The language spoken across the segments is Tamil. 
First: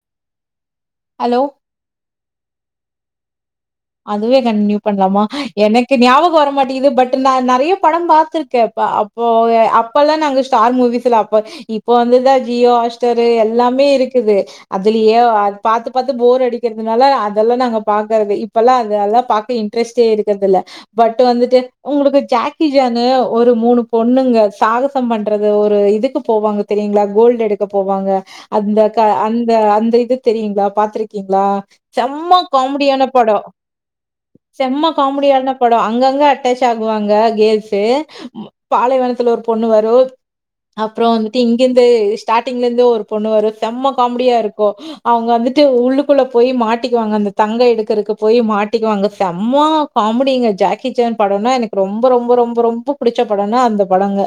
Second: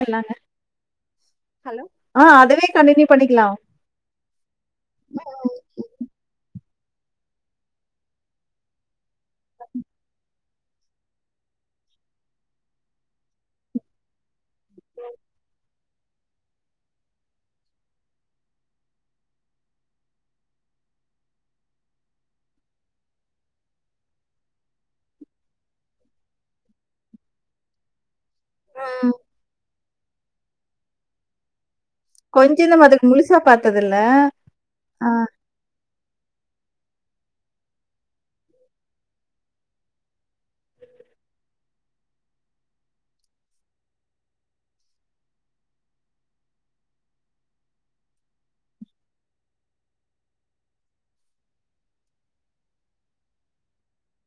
கலாங்க ஹலோ ஆ அதுவே கன்டின்யூ பண்ணிக்கலா அதுவே கண்டினியூ பண்ணலாமா எனக்கு ஞாபகோ வரமாட்டிகிது பட் நா நறையா படோ பாத்திருக்கேப்ப ஓ அப்பல்லா நாங்க ஸ்டார் மூவிஸ்ல அப்ப இப்ப வந்துதா ஜியோ ஹாஸ்ட்ஸ்டாரு எல்லாமே இருக்குது அதுலயே பாத்து பாத்து போர் அடிக்கிறதுனால அதெல்லா நாங்க பாக்கறது இப்பல்லா அது அதல்லா பாக்க இன்ட்ரெஸ்ட்டே இருக்கதல்ல பட் வந்துட்டு உங்களுக்கு ஜாக்கி ஜானு ஒரு மூணு பொண்ணுங்க சாகசோ பண்றது ஒரு இதுக்கு போவாங்க தெரியங்களா கோல்டு எடுக்க போவாங்க அந்த க அந்த அந்த இது தெரியுங்ளா பாத்துருக்கீங்ளா செம்மா கொஞ்சம் நம்ம காமெடியான அதுக்கு முழுசா பார்த்ததில்ல. செம்ம ஆ காமெடி ஆன படோ அங்க அட்டாச் ஆகுவாங்க கேள்ஸு பாலைவனத்ல ஒரு பொண்ணு வரு அப்றோ வந்துட்டு இங்கிருந்து ஸ்டாட்டிங்ல இருந்து ஒரு பொண்ணு வரு செம்ம காமெடியா இருக்கு அவுங்க வந்துட்டு உள்ளுக்குள்ள போய் மாட்டிக்குவாங்க அந்த தங்க எடு இருக்கு போய் மாட்டிக்குவாங்க செம்மா காமெடிங்க ஜாக்கி சான் படம்னா எனக்கு ரொம்ப ரொம்ப ரொம்ப ரொம்ப புடிச்ச படம்னா அந்த படங்க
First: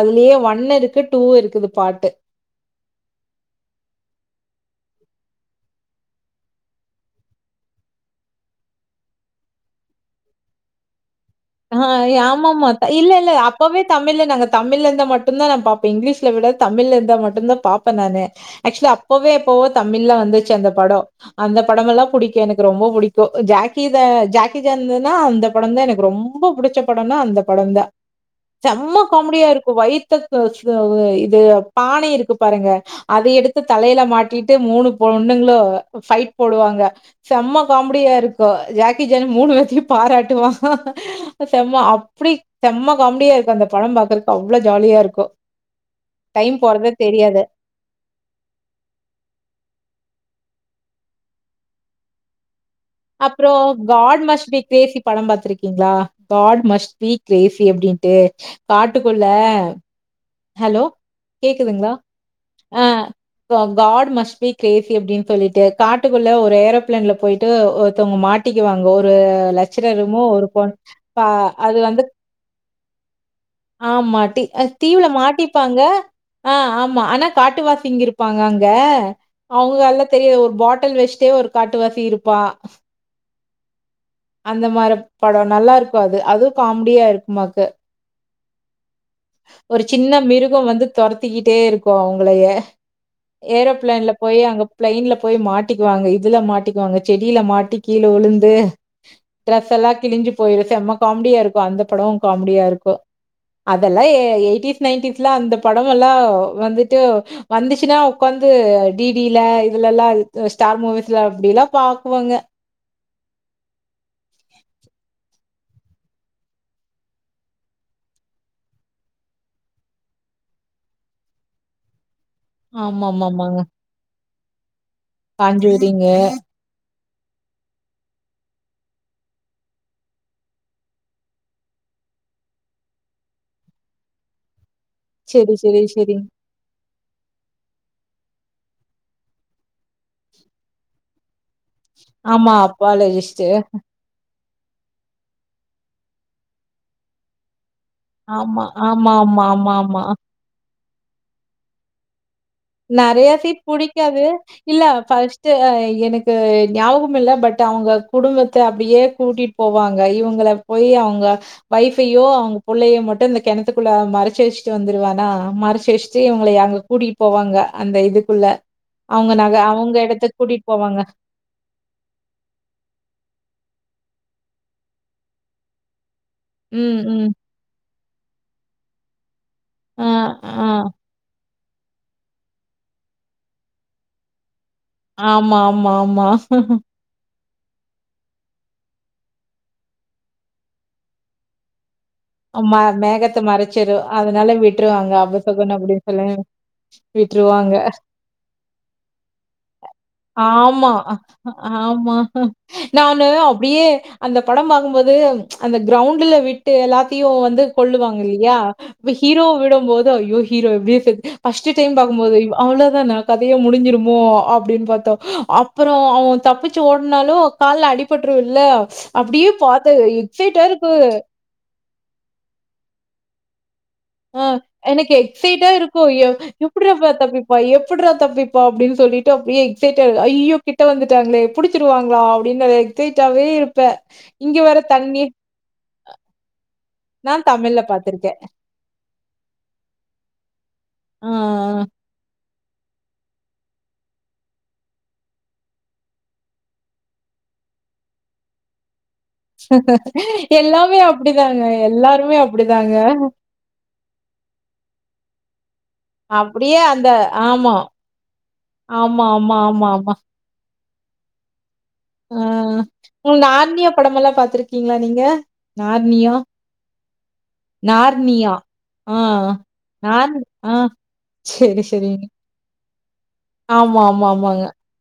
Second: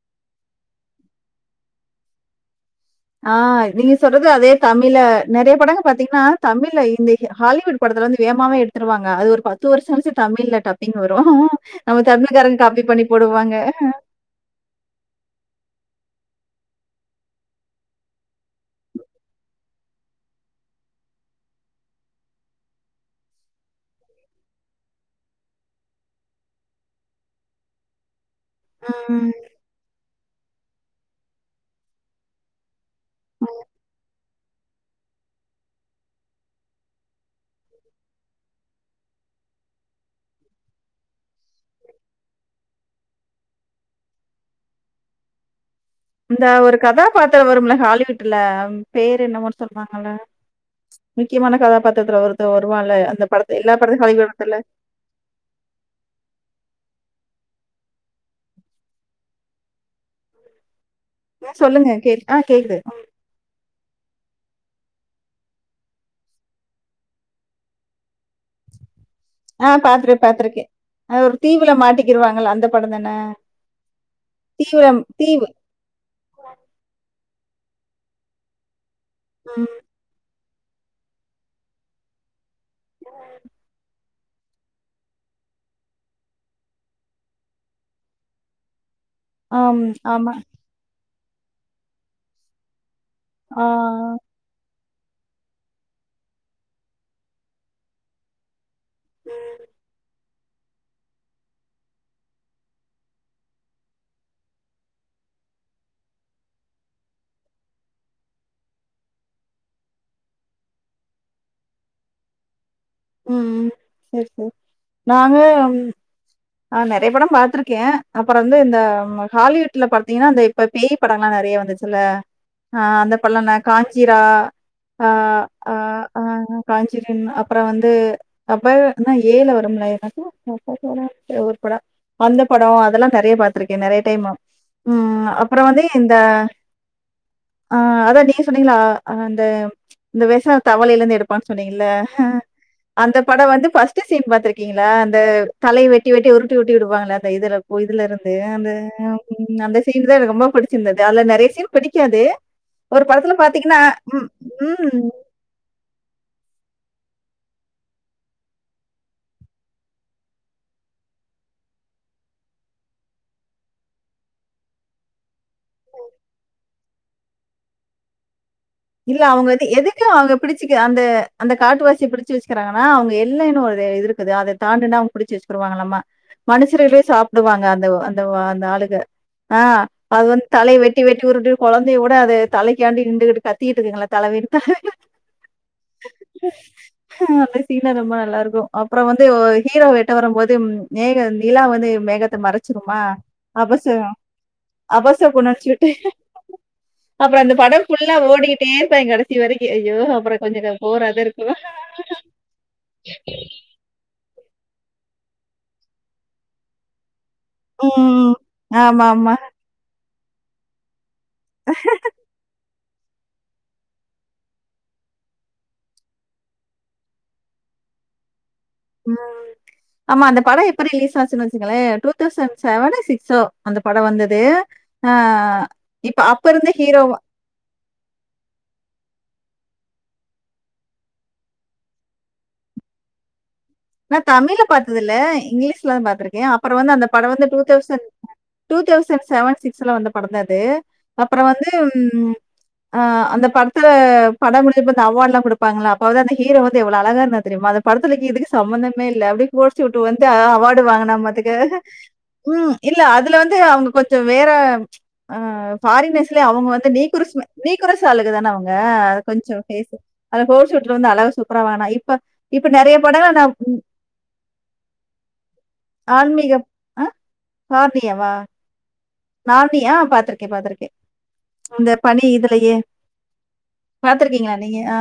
அதுலயே ஒன்னு இருக்கு டூவு இருக்குது பாட்டு ஆ நீங்க சொல்றது அதே தமிழ்ல நெறய படங்கள் பாத்தீங்கனா தமிழ்ல இந்த ஹாலிவுட் படத்துல வந்து வேமாவே எடுத்துருவாங்க அது ஒரு பத்து வருஷ கழுச்சு தமிழ்ல டப்பிங் வரு ஆ ஆமாமா இல்ல இல்ல போடுவாங்க. அப்பவே தமிழ்ல நாங்க தமிழ் இருந்த மட்டுந்தா நா பாப்பே இங்கிலீஷ் விட தமிழ் இருந்தா மட்டுந்தா பாப்பே நானு ஆக்சுவலி அப்பவே எப்பவோ தமிழ்ல வந்துச்சு அந்த படோ அந்த படம் எல்லா பிடிக்கு எனக்கு ரொம்ப புடிக்கு ஜக்கி த ஜக்கிசான் அந்த படந்தா எனக்கு ரொம்ப ரொம்ப புடிச்ச படம்னா அந்த படந்தா செம்மா ம். காமடியா இருக்கு வயித்த இ இது பான இருக்கு பாருங்க அத எடுத்து தலயில மாட்டிட்டு மூனு பொ பொண்ணுங்களு ஃபைட் போடுவாங்க செம்ம‌ காமடியா இருக்கு ஜாக்க ஜாக்கிஜான் மூனு வேத்தயு பாராட்டுவா செம்ம அப்பிடி செம்மா காமடியா இருக்கு அந்த பட பாக்குறதுக்கு அவ்ளோ ஜாலியா இருக்கு இந்த டைம் ஒரு போறதே கதாபாத்திரோ தெரியாது வரும்ல ஹாலிவுட்டுல பேரு என்னமோன்னு சொல்லுவாங்கள முக்கியமான கதாபாத்துரத்ல ஒருத்த ஒரு அப்றோ காட் மஷ்வீத்தேசி படம் பாத்திருக்கீங்ளா காட் மஷ்வீத் கேசி அப்டின்ட்டு காட்டுக்குள்ள ஹலோ ம் சொல்லுங்க கேக்குதுங்ளா கேக் ஆ கேக்குது. அ காடு மஷ்வீத் கேசி அப்டின்னு சொல்லிட்டு காட்டுக்குள்ள ஒரு ஏரோபிளேன்ல போயிட்டு ஒருத்தவங்க மாட்டிக்குவாங்க ஒரு ஒரு ஆ லட்சிரம் பார்த்துரு இருமோ ஒரு பொ பார்த்துருக்கேன். அது ஒரு தீவுல அது வந்து மாட்டிக்கிருவாங்கல்ல அந்த படம் தான? ஆ மாட்டி தீவிரம் தீவுல தீவு மாட்டிப்பாங்க ஆ ஆமா ஆனா காட்டு வாசிங்க இருப்பாங்க அங்க ம். அவுங்க அல்லா தெரியு ஒரு பாட்டில் வச்சுட்டே ஒரு காட்டு வாசி இருப்பா உஹ [unintelligible] அந்த மாரி படோ நல்லா இருக்கு அது அதுவு காமெடியா இருக்கு பாக்க ஆம். ஒரு சின்ன ஆமா. மிருக வந்து தொரத் சுத்திக்கிட்டே இருக்கு அவுங்களயே ஆ. ஏரோ பிளைன்ல போய் அங்க பிளைன்ல போய் மாட்டிக்குவாங்க இதுல மாட்டிக்குவாங்க செடில மாட்டி கீழ விழுந்து டட்ரஸ்ல்லா கிழிஞ்சு போயிரு செம்ம காமெடியா இருக்கு அந்த படோ காமெடியா இருக்கு அத் அதெல்லா எயிட்டீஸ் நைன்டிஸ் எலா அந்த படம் நல்லா வந்துட்டு வந்துச்சுனா உக்காந்து டிடில இதுல எல்லா ஸ்டார் மூவிஸ்ல அப்படில்லா பாக்குவாங்க உ உ சரி சரி நாங்க நறய படோ பாத்தருக்கே அப்புறோ வந்து இந்த ஹாலிவுட்ல பாத்தீங்கன்னா இந்த இப்போ பேய் படங்கள்ல நறைய வந்துச்சுல்ல அ அந்த பள்ளந்தா ஆமாமாமாங்க காஞ்சீரா அ அ காஞ்சூரிங்கு அ காஞ் [unintelligible] அப்றோ வந் து அப்போ ஏல வரும்லா ஏனாக்கா அப்பா படோ ஒரு படோ அந்த படோ அதெல்லா நிறய பாத்திருக்கே நிறய டைம்உ உ செரி அப்புறோ வந்து செரி இந்த செரிங் ஆ அதா நீங்க சொன்னீங்களா அந்த இந்த விச தவலையில இருந்து எடுப்பான்னு சொன்னீங் இல்ல ஹ ஆமா அந்த அப்பாலஜிஸ்ட் படோ வந்து ஃபர்ஸ்ட் சீன் பாத்திருக்கே திங்களா அந்த தலைய வெட்டி வெட்டி உருட்டி உருட்டி விடுவாங்களா அந்த இதுல இதுல இருந்து ஆமா அந்த ஆமா ஆமா ஆமா அந்த ஆமா சீன் தா எனக்கு ரொம்ப பிடிக் இல்லஅதுல நறைய சீன் படிக்காது நறைய சீன் புடிக்காது இல்ல ம் ஃபர்ஸ்ட் எனக்கு ஞாபகோ இல்ல பட் அவுங்க குடும்பத்த அப்டியே கூட்டிட்டு போவாங்க இவுங்கள போய் அவுங்க வைஃப்பையோ அவுங்க பிள்ளையோ மட்டு இந்த கிணத்துக்குள்ள மறைச்சி வச்சுட்டு வந்துருவானா மறைச்சிவச்சுட்டு இவங்கள அங்க கூட்டிட் போவாங்க அந்த இதுக்குள்ள இல்ல அவங்க அவுங்க நக எதுக்கு அவங்க இடத்துக்கு கூட்டிட்டு பிடிச்சுக்கு அந்த போவாங்க. அந்த காட்டுவாசிய பிடிச்சு வச்சுக்குறாங்கன்னா அவங்க எல்லன்னு ஒரு இதுருக் இருக்குது அத தாண்டுனா அவுங்க பிடிச்சு வச்சுகிருவாங்களாமா ம், மனுஷரிலயே ம். சாப்பிடுவாங்க அந்த அந் ந்தவா அந்த ஆளுக ஆ அது வந்து ஆ. தலைய வெட்டி வெட்டி உருட்டி உருட் குழந்தையோட அது தலைக்காண்டி நிண்டுகிட்டு கத் [unintelligible] இருக்குங்களா தலைக் [unintelligible] ஆமா ஆமா ஆமா சீன ரொம்ப நல்லா இருக்கு அப்புற வந்து ஹீரோ வெட்ட வரும்போது மேக நிலா வந்து மேகத்த ஆமா மறைச்சிருமா? மேகத்த மறைச்சிரு அபசகுணம் அதனால விட்டுருவாங்க அபசகுணம்னு அபசகுணம் சொல்லிட்டு அப்படின்னு சொல்லி விட்டுருவாங்க தேன்தா கடைசி வரைக்கு ஐயோ அப்புறோ கொஞ்ச ஆமா. போறா தா இருக்கு ஆமா. நானு அப்படியே அந்த பட பாக்கும்போது அந்த கிரவுண்டுல விட்டு எல்லாத் தியு வந்து கொல்லுவாங்க ம். இல்லியா இப்ப ஆமாமா. ஹீரோ விடும்போது இத அய்யோ ஹீரோ எப்டியோ செத் ஃபஸ்ட்டு டைம் பாக்கு போது இவா அவ்ளோதா நா கதையே முடிஞ்சுருமோ அப்டின்னு பாத்தோ அப்பறம் அவ தப்பிச்சு ஓடினாலு கால்ல அடிபட்டுறு இல்ல ஸ் ம். அப்டியே பாத்த எக்சைட்டா இருக்கு டூசன் செவனோ சிக்ஸோ ஆ எனக்கு எக்சைட்டா இருக்கு இப்ப அப்ப இருந்த ஹீரோ எப்புட்றாபா தப்பிப்பா எப்புட்றா தப்பிப்பா அப்டின்னு சொல்லிட் அப்டியே எக்சைட்டா ஐயோ கிட்ட வந்துட்டாங்களே புடிச்சுருவாங்களா அப்டின்னு எக்சைட்டாவே இருப் நா தமிழ்ல பாத்தது இல்ல இங்கிலீஷ்ல தா பாத்திருக்கே அப்பறம் வந்து அந்த பட நான் வந்து டூ தமிழ்ல தவுசண்ட் பார்த்துருக்கேன். டூ தவுசண்ட் செவன் சிக்ஸ்ல வந்த பட தா அது ஆ அப்பறம் வந்து ஆ அந்த படத்துல படம் முடிஞ்சப்ப அந்த அவார்ட எல்லா குடுப்பாங்கள அப்ப அந்த ஹீரோ வந்து எவ்ளோ அழகா இருந்தா தெரியுமா அந்த படத்துல இதுக்கு சம்மந்த மே இல்ல அப்டியே கோட்டு சூட்டுல வந்து அவார்டு எல்லாமே வாங்கின அப்படிதாங்க. பாத்துக்க எல்லாருமே ம் அப்படிதாங்க. இல்ல அதுல வந்து அவுங்க கொஞ்ச வேற பாரினர்ஸ்லே அவுங்க அப்படியே வந்து அந்த நீக்குருஸ் ஆமா. நீக்குருஸ் ஆளுக தானே அவுங்க ஆமா, ஆமா, கொஞ்ச ஆமா, பேஸ் ஆமா. அந்த கோட் சூ இது வந்து அளவு சூப்பரா வாங்கினாப் இப்ப ஆ. இப்ப நெறைய படங்கள் ம் நான் நார்னியா பட எல்லா பாத்துருக்கீங்களா நீங்க நார்னியா அ நார்னியாவா நார்னியா. ஆ. நார்னியா நான் பாத்துருக்கே ஆ பாத்துருக்கே சரி, இந்த சரிங்க. பனி இதுலயே ஆமா, ஆமா, ஆமாங்க. பாத்துருக்கீங்களா நீங்க ஆ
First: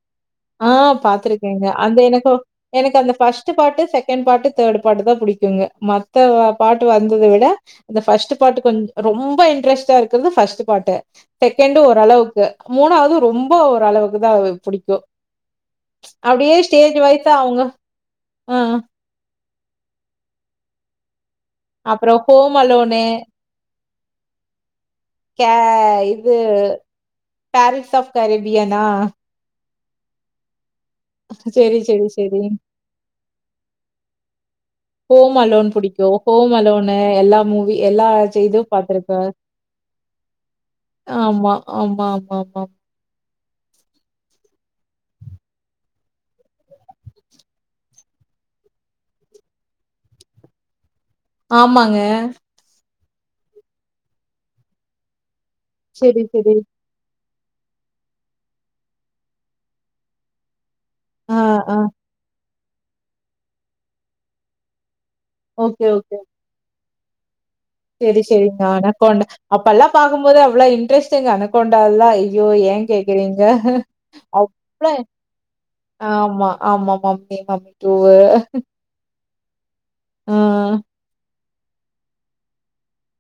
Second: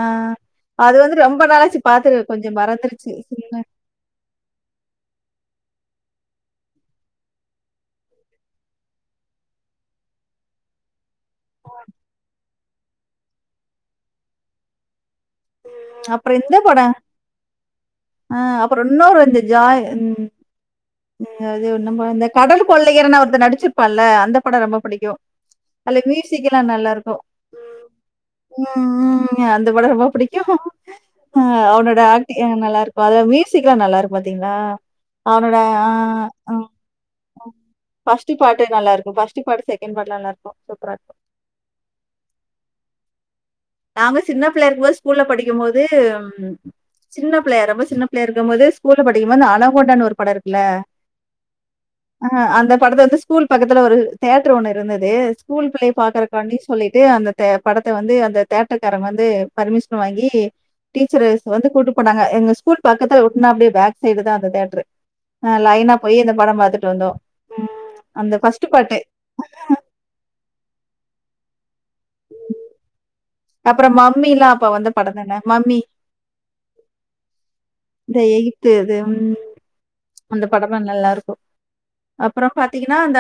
ஆ அது வந்து ரொம்ப நாளாச்சு பாத்துரு கொஞ்ச மரத்துருக் first part second part third பாட்டுதா புடிக்குங்க மத்த பாட்டு வந்தத விட இந்த ஃபர்ஸ்ட் பாட்டு கொஞ் ரொம்ப இன்ட்ரெஸ்ட்டா இருக்கறது ஃபஸ்ட் பாட்டு செகண்டு ஓரளவுக்கு மூணாவது ரொம்ப ஒருளவுக்குதா புடிக்கு அப்பறம் இந்த பட அவங்க ஆ அ அப்பறம் இன்னொரு வந்து ஜாய் [unintelligible] ஆ அது என்னமோ அப்புறம் இந்த ஹோம் கடல் அலோனு, கொள்ளையருனு ஒருத்த நடிச்சுரு ப்பால்ல அந்த படோ ரொம்ப புடிக் க்கே இது பாரிட்ஸ் ஆஃப் கரேபியானா த படோ ரொம்ப பிடிக் கு ஆ சரி, அவனோட சரி, ஆக்டிங் சரி. ஆ நல்லா இருக்கு அதுல மியூசிக் எல்லா நல்லா இருக்கு பாத்தீங்களா ஹோம் அவனோட அலோன் ஆ புடிக்கும். ஹோம் அம் அலோனு எல்லா ம் மூவி எல்லா ஃபஸ்ட்டு இதுவும் நல்லா இருக்கு பாத்துருக்கேன். ஃபஸ்ட்டு பாட்டு செகண்ட் பாட்லா நல்லா இருக்கு சூப்பரா இருக்கு ஆமா, ஆமா, ஆமா, ஆமா. நாங்க சின்னப் பிள்ளையா இருக்கும்போது ஸ்கூல்ல படிக்கும் போது சின்னப் பிள்ளையா ரொம்ப சின்ன பிள்ளையா இருக்கும் போது ஸ்கூல்ல படிக்கும்போது இந்த அனகோண்டானு ஒரு படோ இருக்கல்ல ஆமாங்க. ஆ அந்த படத்த வந்து ஸ்கூல் பக்கத்துல ஒரு தியேட்ரு ஒண்ணு இருந்தது ஸ்கூல் பிள்ளைய சரி, சரி. பாக்கறக்காண்டி சொல்லிட்டு அந்த ட்ட படத்த வந்து அந்த தியேட்ருகார வந்து பர்மிஷன் வாங்கி ஆ, டீச்சர்ஸ் வந்து ஆ. கூட்டு போனாங்க எங்க ஸ்கூல் பக்கத்துல ஒட்னாப்டியே பேக் சைடுதா அந்த தியேட்ரு ஆ லைனா போயி அந்த படம் பாத்துட் டு வந்தோ செரி செரிங்க அனகோண்டா அப்பல்லா பாக்கும்போது அவ்ளோ இன்ட்ரெஸ்டுங்க அன கோண்டால்லா ஐயோ யேன் கேக்கறீங் அப்புறம் மம்மிலாம் அப்ப அவ்ளா வந்த படம் தான. மம்மி ஆமா ஆமா மம்மி மம்மி இந்த எகிப்து இது ம் அ, அந்த படல்லா நல்லா இருக்கு அப்புறம் பாத்தீங்கன்னா இந்த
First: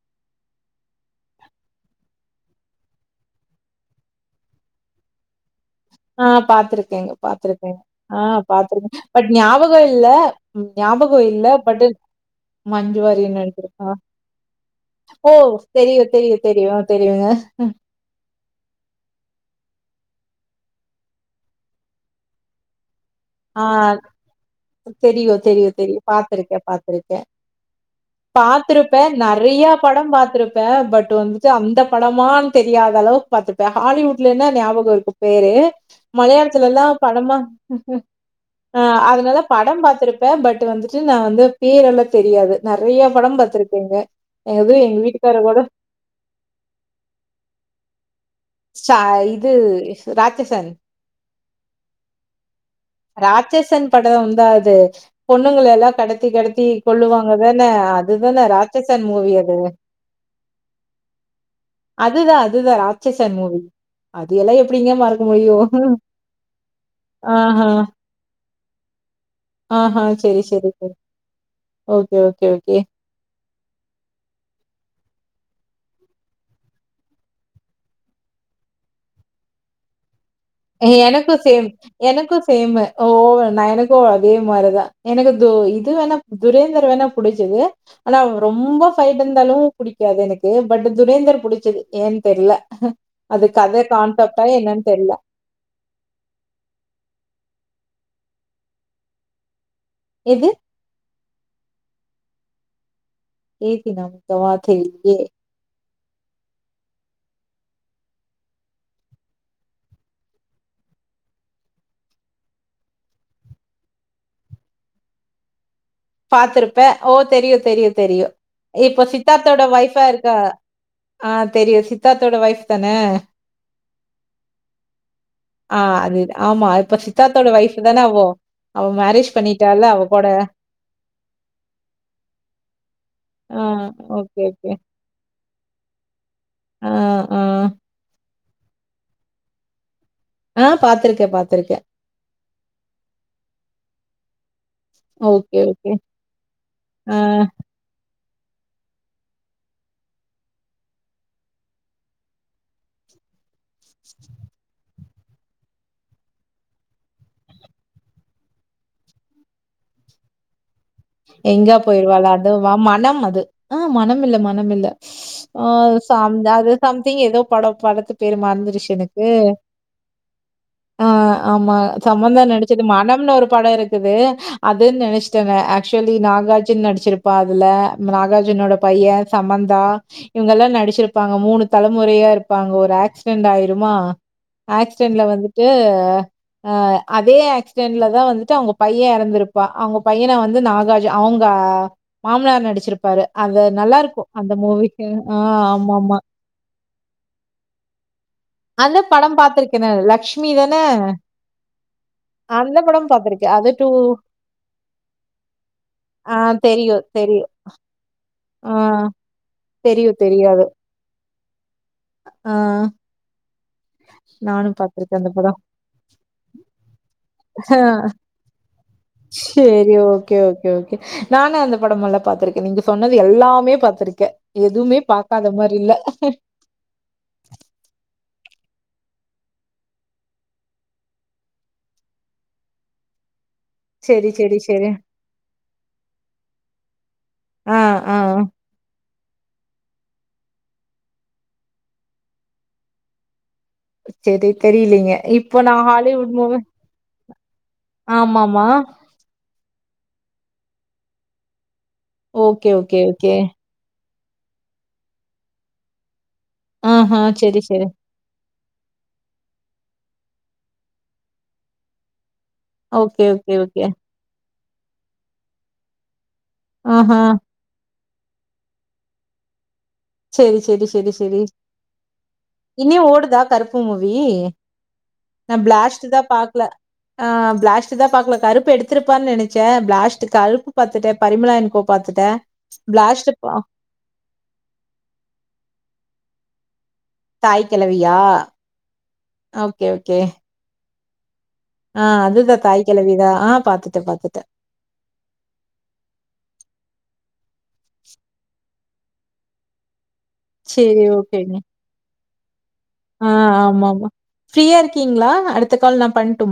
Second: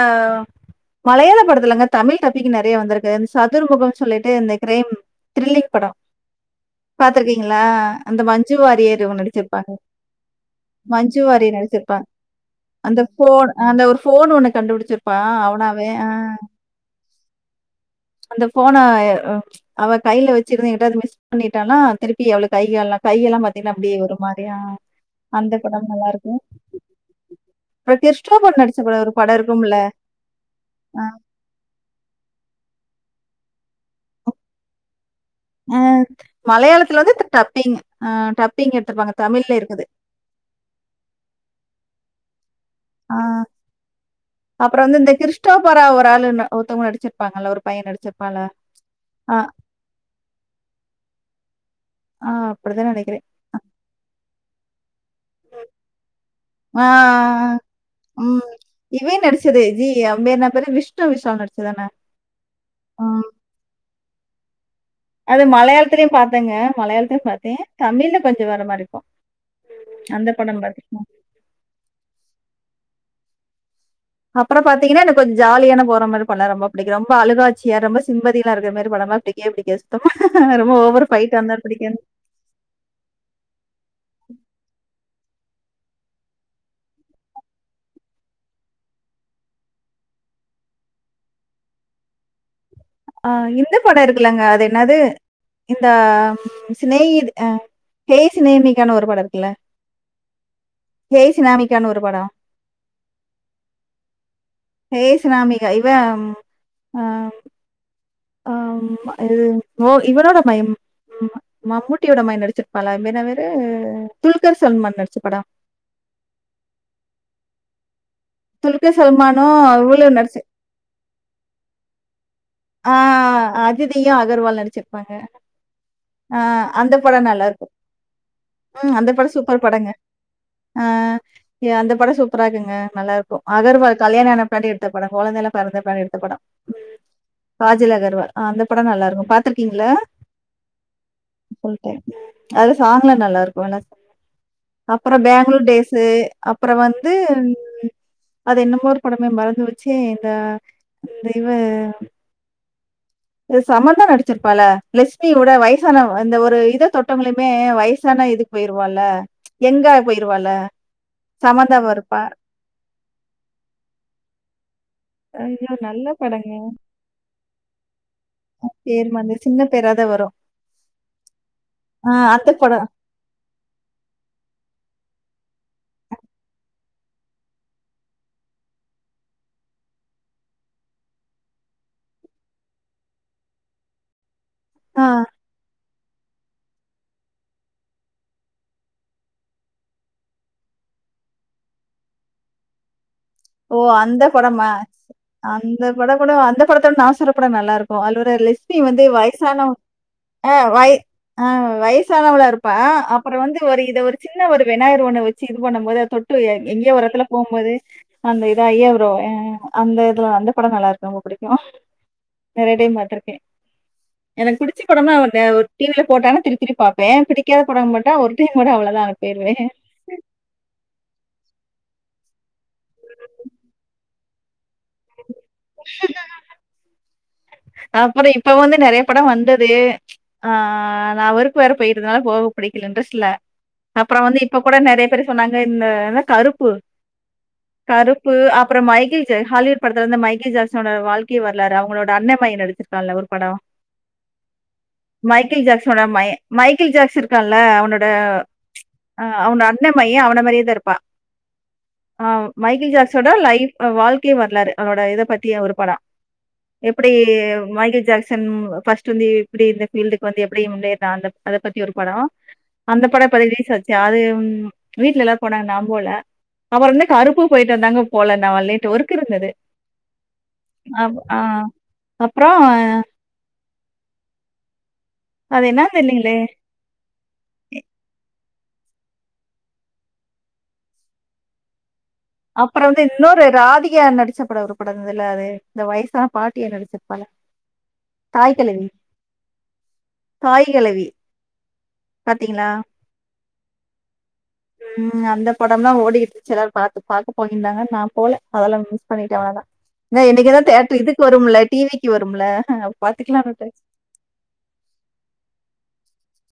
மலையாள படத்துலங்க தமிழ் டப்பிங்கு நெறைய வந்திருக்கு இந்த சதுர்முகம்னு சொல்லிட்டு இந்த க்ரைம் த்ரில்லிங் படம். ஆ பாத்துருக்கேங்க பாத்திருக்கீங்களா? பாத்துருக்கே ஆ பாத்துருக்கே பட் ஞாப அ மஞ்சுவாரியர் பட் நடிச்சிருப்பா மஞ்சு அந்த வாரியர் ஃபோன் அந்த நடிச்சிருக்கா? ஒரு ஃபோன் ஒண்ணு கண்டுபிடிச்சிருப்பா ஓ! அவனாவே ஆ தெரியும், தெரியும், தெரியும், தெரியுங்க. அந்த ஃபோன எ அ அவ கைல வச்சிருந்து எங்கிட்டாது மிஸ் பண்ணிட்டான்னா திருப்பி அவளுக்கு கை கால்லா கையெல்லா பாத்தீங்னா அப்டியே ஒரு மாரி தெரியு தெரியு தெரியு பாத்துருக்கே பாத்துருக்கே அப்புறம் கிறிஸ்டோபர் நடிச்ச படம் பாத்துருப்பே ஒரு படம் நெறைய இருக்கும்ல. படம் பாத்திருப்பே அ பட்டு வந்துட்டு அந்த படமான்னு தெரியாத அளவு பாத்திருப்பே ஹாலிவுட்லனா ஞாபகோ இருக்கு பேரு அ மலையாளத்துலல்லா மலையாளத்துல வந்து படமா டப்பிங் அ டப்பிங் ஆஹ் எடுத்திருப்பாங்க. அதுல தான் தமிழ்ல படம் இருக்குது. பார்த்திருப்பேன் பட் வந்துட்டு நான் வந்து பேரெல்ல தெரியாது நெறைய படம் ஆஹ் பாத்திருக்கேங்க. எது அப்புறம் எங்க வந்து இந்த வீட்டுக்கார கூட கிறிஸ்டோபரா ஒரு ஆளு ஒருத்தவங்க நடிச்சிருப்பாங்கல்ல ஒரு பையன் நடிச்சிருப்பால சா இது ராட்சசன் ஆ அப்படிதான் நெனைக்கிறேன். ராட்சசன் படம் வந்தான் அது செர் பொண்ணுங்ள எல்லாம் கடத்தி கடத்தி ஆ, கொல்லுவாங்க தானே ம். அதுதானே ராச்சன் இவன் மூவி அது நடிச்சது. ஜி அவன் பேரு என்ன பேரு? விஷ்ணு விஷால் நடிச்சதுதானே? அதுதான் அதுதான் ம் அது எல்லாம் அது மலையாளத்திலையும் பார்த்தேங்க மலையாளத்தையும் பார்த்தேன் ஆஹா. தமிழ்ல கொஞ்சம் வேற மாதிரிக்கும் ஆஹா. அந்த சரி, படம் சரி, பார்த் சரி. Okay, okay, okay. அப்புறம் பாத்தீங்கன்னா எனக்கு கொஞ்ச ஜாலியான போற மாதிரி படம்னா ரொம்ப பிடிக்கும் ரொம்ப அழுகாட்சியா ரொம்ப சிம்பதியாலாம் இருக்க மாதிரி படலாம் பிடிக்கவே பிடிக்காது ரொம்ப ஓவர் ஃபைட்டா எனக்கும் இருந்தா சேம் பிடிக்காது. எனக்கும் சேமு ஓ நான் எனக்கும் அதே மாதிரிதான் எனக்கு த இது வேணா துரேந்தர் வேணா புடிச்சது ஆனா ரொம்ப ஃபைட் இருந்தாலும் பிடிக்காது எனக்கு பட் துரேந்தர் புடிச்சது ஏன்னு தெரியல அஹ் இந்த படம் இருக்குலங்க அது என்னன்னு என்னது தெர்ல. இந்த சினேகி அஹ் ஹே் சினேகிக்கான ஒரு படம் இருக்குல்ல எது ஹேய் சினாமிக்கான்னு ஒரு படம் எயிட்ட்டின் ல ஒரு வாட்டி அஹ ஆஹ் இது இவனோட மயன் ம் மமுட்டியோட மயன் நடிச்சிருப்பான் அது வேன்ன பேரு துல்கர் சொல்மன் நடிச்ச படம் பாத்துருப்பேன் ஓ தெரியும் தெரியும் தெரியும் துல்கர் இப்போ சல்மானும் சித்தார்த்தோட ஒய்பா இவளும் இருக்கா நடிச்சு ஆஹ் தெரியும் சித்த சித்தோட ஒய்ப் தானே ஆ அதிதியும் அகர்வால் நடிச்சிருப்பாங்க. ஆஹ் அது ஆ ஆமா அந்த இப்ப படம் சித்தாரத்தோட நல்லாருக்கும். ஒயஃப் தானே அவோ அவ மேரேஜ் பண்ணிட்டால அவ கூட ஆஹ் அந்த படம் சூப்பரா இருக்குங்க நல்லா இருக்கும் ஆ அகர்வால் கல்யாணம் ஓகே, ஆன பின்னாடி ஓகே. எடுத்த படம் குழந்தைல பிறந்த பிறகு எடு ன படம் ஆ, ஆ. காஜல் அஹர்வால் அந்த படம் நல்லா இருக்கும் பாத்துருக்கீங்கலா ஆ பாத்துருக்கேன், பாத்துருக்கேன். அது சாங்க்ல நல்லா இருக்கும்ல்ல அப்புறம் ஓகே, பெங்களூர் ஓகே. டேஸ் அப்பறம் வந்து ஆ அது என்னமோரு படமே மறந்து போச்சே இந்த இந்த இவ சமந்தா நடிச்சிருப்பால லஷ்மி ஊட வயசானங்க இந்த ஒரு இத தொட்டங்களையுமே வயசான இதுக்கு போயிருவோல யங்கா போயிருவால எங்கா போயிருவால அது வா மனம் அது ஆ மனம் இல்ல மனம் இல்ல ஆ ஐயோ! நல்ல ச படங்க. அது சம்திங் ஏதோ படம் படத்து பேரு மறந்துருச்சு பேர் எனக்கு மறந்து சின்ன பேரா தான் வரும். ஆ ஆமா ஆ சமந்தா அந்த நடிச்சது படம். மணம்னு ஒரு படம் இருக்குது அதுன்னு நினைச் சுமே ஆக் ஆக்சுவலி நாகார்ஜுன் நடிச்சிருப்பா அதுல நாகார்ஜனோட பையே சமந்தா இவங்க எல்லா நடிச்சிருப்பாங்க மூணு தலைமுறையா இருப்பாங்க ஒரு ஆக்சிடென்ட் ஆயிருமா ஆ. ஆக்சிடென்ட்ல வந்துட்டு ஆ அதே ஆக்சிடென்ட்ல தா வந்துட்டு அவங்க பையே இறந்திருப்பா அவங்க பையன வந்து வந்து நாகாஜ் அவங்க மாமனார் நடிச்சிருப்பாரு அது ஓ அந்த நல்லாருக்கும். படமா மூவி. ஆ அந்த பட ஆமாமா. கூட அந்த படத்தோட நா சொல்ற படோ நல்லாருக்கு [unintelligible] லட்சுமி அந்த வந்து படம் பார்த்துருக்கேனே. லக்ஷ்மி வயசானவஆ தானே? வய ஆ வயசானவல இருப்பா அந்த படம் அப்புற பார்த்துருக்கேன். வந்து அது ஒரு இத ஒரு சின்ன ஒரு வெநாயிறு ஒண்ணு வச்சு இது பண்ணும் போது அத ஆ தொட்டு எங்கய தெரியும், ஒரு எத்துல தெரியும். போம்போது அந்த இது ஐய ஆ. ப்ரோ அந்த தெரியு இதுல வந்த தெரியாது படம் நல்லா இருக்கு ரொம்ப புடி ஆ ஆ நறைய டைம் பாத்திருக்கே எனக்கு நானு பிடிச்ச படம்னா பாத்திருக்கே அந்த படோ ஒரு டிவில போட்டானா திருப்பி திருப்பி பாப்பே பிடிக்காத படோ போட்டா ஒரு டைம் கூட அவ்ளோதா போயிருவே சேரி படமல்ல பாத்துருக்கே நீங்க சொன்னது எல்லாமே பாத்துருக்கே எதுவுமே பாக்காத மாரி இல்ல [inaudible] அப்ற இப்ப வந்து நறைய படம் வந்தது ஆ நா ஒர்க் வேற போயிருதுனால போக பிடிக்கல இன்ரஸ்ட் இல அப்பற சேரி வந்து இப்ப சேரி கூட சேரி நெறைய பேரு சொன்னாங்க இந்த கருப்பு ஆ ஆ கருப்பு அப்பற மைக்கேல் ஜாக் ஹாலிவுட் படத் இருந்து மைக்கேல் ஜாக்சனோட வாழ்க்க வரலாறு அவங்களோட அண்ண பையன் எடுத்திருக்கான்ல ஒரு படோ சேரி தெரியலீங்க இப்போ மைக்கேல் நா ஜாக்சனோட மயே ஹாலிவுட் மூவி மைக்கேல் ஜாசே இருக்கான்ல அவனோட ஆமாமா அ அவனோ அ அண்ண மையே அவன மாரியே தா இருப்பா ஓகே மைக்கில் ஓகே ஜாக்சோட ஓகே லைஃப் வாழ்க் க்கிய வரலாரு அவனோட இத பத்தி ஒரு படோ ப்படி ஆஹா சேரி சேரி மைக்கேல் ஜாக்சன் ஃபஸ்ட் வந்து எப்டி இந்த பீல்டுக்கு வந்து எப்டி [unintelligible] அத பத்தி ஒரு படோ அந்த ஓகே படோ இப்ப ஓகே ரிலீஸ் ஓகே ஆச்சு அது உ வீட்டு்ல எல்லார் போனாங்க நா போல அப்புறம்ந்து ஆஹா கருப்பு போயிட்டு வந்தாங்க போல நா வளன்ட்டு ஒர்க்கு இருந்தது செரி செரி செரி அப் ஆ செரி அப்புறம் இன்னியு ஓடுதா கருப்பு மூவி? ஆ அது என்னன்னு பிளாஸ்ட்டுதா தெரியலீங்களே! பாக்கல ஆ பிளாஸ்ட்டுதா பாக்கல கருப் பு எடுத்திருப்பான்னு நெனைச்சே பிளாஸ்ட்டு கருப்பு பாத்துட்டே பரிமளா அன் கோ பாத்துட்டேன். அப்புறோ வந்து பிளாஸ்ட் இன்னொரு பா ராதிகா நடிச்ச படோ ஒரு ப டோ இருந்துதுல அது இந்த வயசான பாட்டியா நடிச்சுரு தாய்க் கெழவியா ஓகே ஓகே தாய் கிழவி ஆ அதுதா பாத்தீங்களா தாய் கெழவிதா ஆ பாத்துட்ட பாத்துட்ட ம் அந்த படம்லா ஓடிட்டு இருந்துச்சு எல்லாரு பாத்து பாக்க போயிருந்தாங்க நா போல அதெல்லா மிஸ் பண்ணிட்டே அவ்ளதா ஏன்னா என்னைக்கு இருந்தாலு தேட்ரு சரி இதுக்கு ஓகேங்க. வரும்ல டி வி க்கு வரு ம்ல ஆ ஆமா ஆமா ஃப்ரீயா இருக்கீங்களா அடுத்த கால் நா பண்